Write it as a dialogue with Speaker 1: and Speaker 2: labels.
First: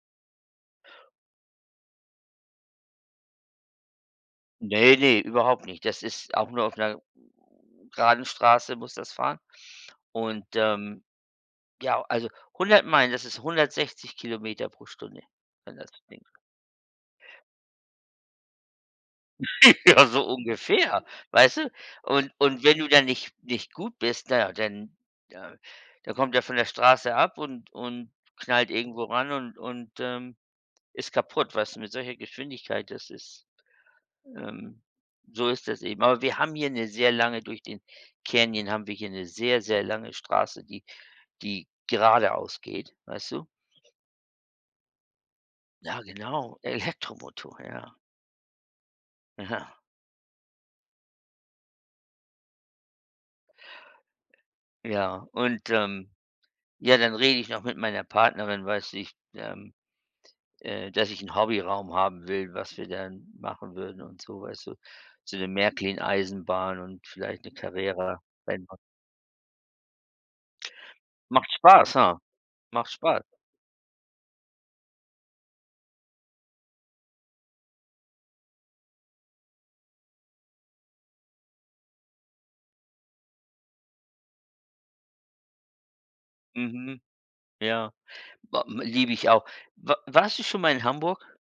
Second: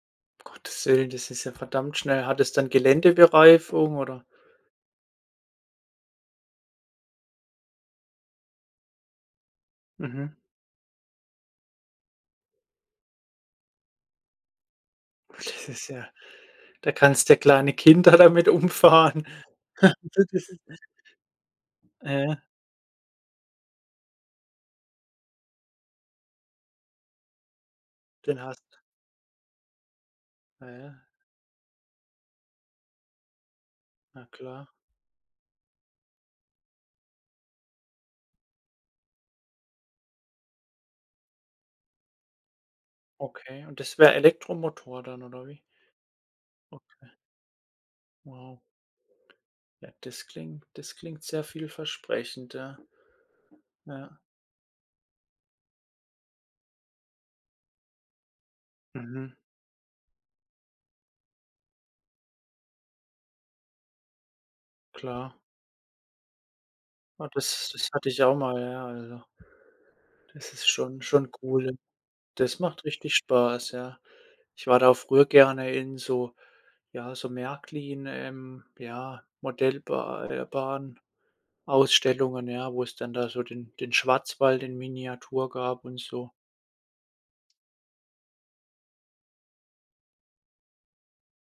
Speaker 1: Um Gottes Willen, das ist ja verdammt schnell. Hat das dann Geländebereifung oder?
Speaker 2: Ne, ne, überhaupt nicht. Das ist auch nur auf 'ner geraden Straße muss das fahren.
Speaker 1: Mhm.
Speaker 2: Und, ähm, ja, also, 100 Meilen, das ist 160 km/h,
Speaker 1: Das
Speaker 2: wenn
Speaker 1: ist
Speaker 2: das.
Speaker 1: ja
Speaker 2: [unintelligible]
Speaker 1: da kannst ja kleine Kinder damit umfahren.
Speaker 2: Ja, so
Speaker 1: Das ist
Speaker 2: ungefähr, weißt du?
Speaker 1: Ja,
Speaker 2: Und
Speaker 1: ja.
Speaker 2: und wenn du dann nicht nicht gut bist, na ja, dann, ja dann kommt er von der Straße ab und und
Speaker 1: Den
Speaker 2: knallt
Speaker 1: hast
Speaker 2: irgendwo ran und und, ähm,
Speaker 1: Ja, ja.
Speaker 2: ist kaputt. Weißt du, mit solcher Geschwindigkeit, das ist,
Speaker 1: Na klar.
Speaker 2: ähm so ist das eben. Aber wir haben hier 'ne sehr lange durch den Canyon haben wir hier 'ne sehr sehr lange Straße, die die geradeaus geht, weißt du?
Speaker 1: Okay, und das wäre Elektromotor dann oder wie?
Speaker 2: Ja genau,
Speaker 1: Okay.
Speaker 2: Elektromotor, ja.
Speaker 1: Wow.
Speaker 2: Ja.
Speaker 1: Ja, das klingt das klingt sehr vielversprechend, ja. Ja.
Speaker 2: Ja, und, ähm, ja, dann rede ich noch mit meiner Partnerin, weiß du, ich,
Speaker 1: Mhm.
Speaker 2: ähm äh, dass ich 'n Hobbyraum haben will, was wir dann machen würden und so, weißt du?
Speaker 1: Klar.
Speaker 2: So 'ne Märklin-Eisenbahn und
Speaker 1: Ja,
Speaker 2: vielleicht 'ne
Speaker 1: das das hatte ich auch mal,
Speaker 2: Carrera-Rennbah
Speaker 1: ja, also das ist schon schon
Speaker 2: Macht
Speaker 1: cool.
Speaker 2: Spaß, ja.
Speaker 1: Das macht
Speaker 2: Macht
Speaker 1: richtig
Speaker 2: Spaß.
Speaker 1: Spaß, ja. Ich war da früher gerne in so ja, so Märklin, ähm, ja, Modellba äh, Bahn-Ausstellungen, ja, wo's dann da so den den Schwarzwald in Miniatur gab und so.
Speaker 2: Mhm. Ja, ba m liebe ich auch. Wa warst du schon mal in Hamburg?